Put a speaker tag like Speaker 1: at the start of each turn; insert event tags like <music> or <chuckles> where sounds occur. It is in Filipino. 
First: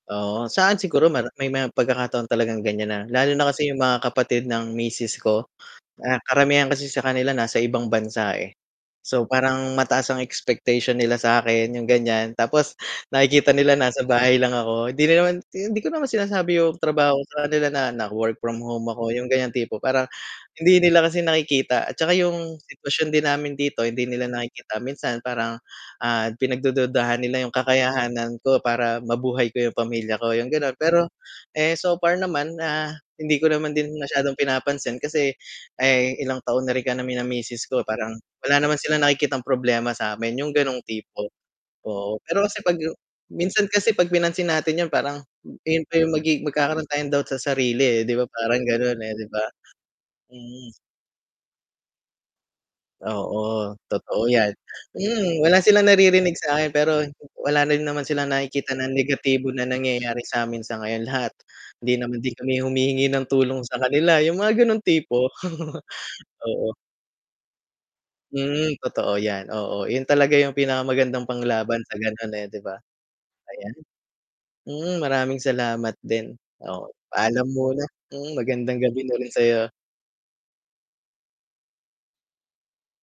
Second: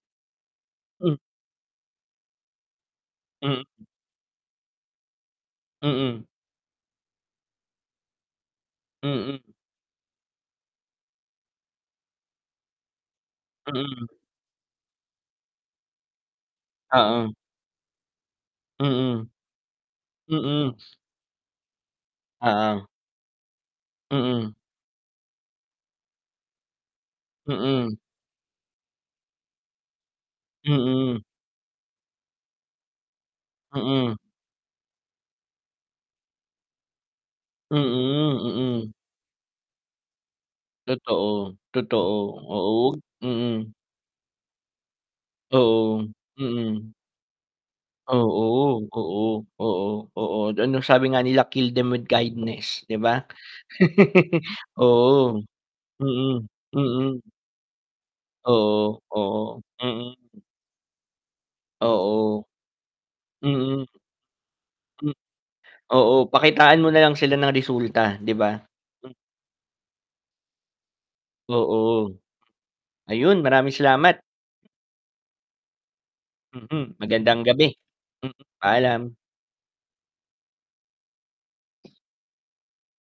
Speaker 1: Oo. Sa'kin siguro
Speaker 2: Hmm.
Speaker 1: mero may pagkakataon talagang ganyan na lalo na
Speaker 2: Hmm.
Speaker 1: kasi 'yung mga kapatid ng misis ko na
Speaker 2: Mm.
Speaker 1: karamihan kasi sa kanila nasa ibang bansa, eh. So,
Speaker 2: Mm.
Speaker 1: parang mataas ang expectation nila sa'kin, yung ganyan, Tapos nakikita nila nasa
Speaker 2: Mm.
Speaker 1: bahay lang ako. Hindi naman hindi ko naman sinasabi yung trabaho ko
Speaker 2: Oo.
Speaker 1: sa kanila na nag work from home ako, yung
Speaker 2: Mm.
Speaker 1: ganyan tipo. Parang
Speaker 2: Mm.
Speaker 1: hindi
Speaker 2: <sniffs>
Speaker 1: nila kasi nakikita at tsaka yung
Speaker 2: Oo.
Speaker 1: sitwasyon din namin dito hindi nila
Speaker 2: Mm.
Speaker 1: nakikita. Minsan parang, ah, pinagdududahan nila 'yung
Speaker 2: Mm.
Speaker 1: kakayahan ko para mabuhay ko 'yung pamilya ko, yung gano'n. Pero,
Speaker 2: Mm.
Speaker 1: eh, so far naman, ah, hindi ko naman din
Speaker 2: Mm.
Speaker 1: masyadong pinapansin kasi, eh, ilang taon na rin kami ng misis ko parang
Speaker 2: Mm,
Speaker 1: wala naman
Speaker 2: mm.
Speaker 1: silang nakikitang problema sa'min, yung ganoong tipo,
Speaker 2: Totoo. Totoo,
Speaker 1: oo. Pero kasi 'pag
Speaker 2: oo, wag
Speaker 1: minsan
Speaker 2: mm.
Speaker 1: kasi 'pag pinansin natin 'yun, parang yun pa
Speaker 2: Oo.
Speaker 1: yung magigi magkakaroon
Speaker 2: Mm.
Speaker 1: tayong doubt sa sarili, eh, 'di ba parang
Speaker 2: Oo.
Speaker 1: ganun, eh,
Speaker 2: Oo,
Speaker 1: 'di ba?
Speaker 2: Oo, oo.
Speaker 1: Mm.
Speaker 2: Ano, sabi nga nila, 'kill them with kindness, 'di ba?
Speaker 1: Oo. Totoo
Speaker 2: <laughs>
Speaker 1: 'yan.
Speaker 2: Oo.
Speaker 1: Mm, wala silang naririnig
Speaker 2: Mm.
Speaker 1: sa'kin, pero
Speaker 2: Mm.
Speaker 1: wala na rin naman silang nakikita na
Speaker 2: Oo,
Speaker 1: negatibo
Speaker 2: oo,
Speaker 1: na nangyayari
Speaker 2: mm.
Speaker 1: sa'min sa ngayon. Lahat hindi naman din
Speaker 2: Oo.
Speaker 1: kami humihingi ng tulong sa
Speaker 2: Mm.
Speaker 1: kanila, 'yung mga gano'ng
Speaker 2: M
Speaker 1: tipo. <chuckles>
Speaker 2: oo,
Speaker 1: Oo.
Speaker 2: pakitaan mo na lang sila ng resulta, 'di ba?
Speaker 1: Mm,
Speaker 2: M
Speaker 1: totoo 'yan, oo. Yun talaga yung pinakamagandang panglaban sa
Speaker 2: oo.
Speaker 1: ganun, eh, 'di ba,
Speaker 2: Ayun, maraming
Speaker 1: ayan.
Speaker 2: salamat.
Speaker 1: Mm maraming salamat din. Oo,
Speaker 2: Mm. Magandang
Speaker 1: Paalam
Speaker 2: gabi.
Speaker 1: muna.
Speaker 2: Mm.
Speaker 1: Mm, magandang gabi
Speaker 2: Paalam.
Speaker 1: na rin sa'yo.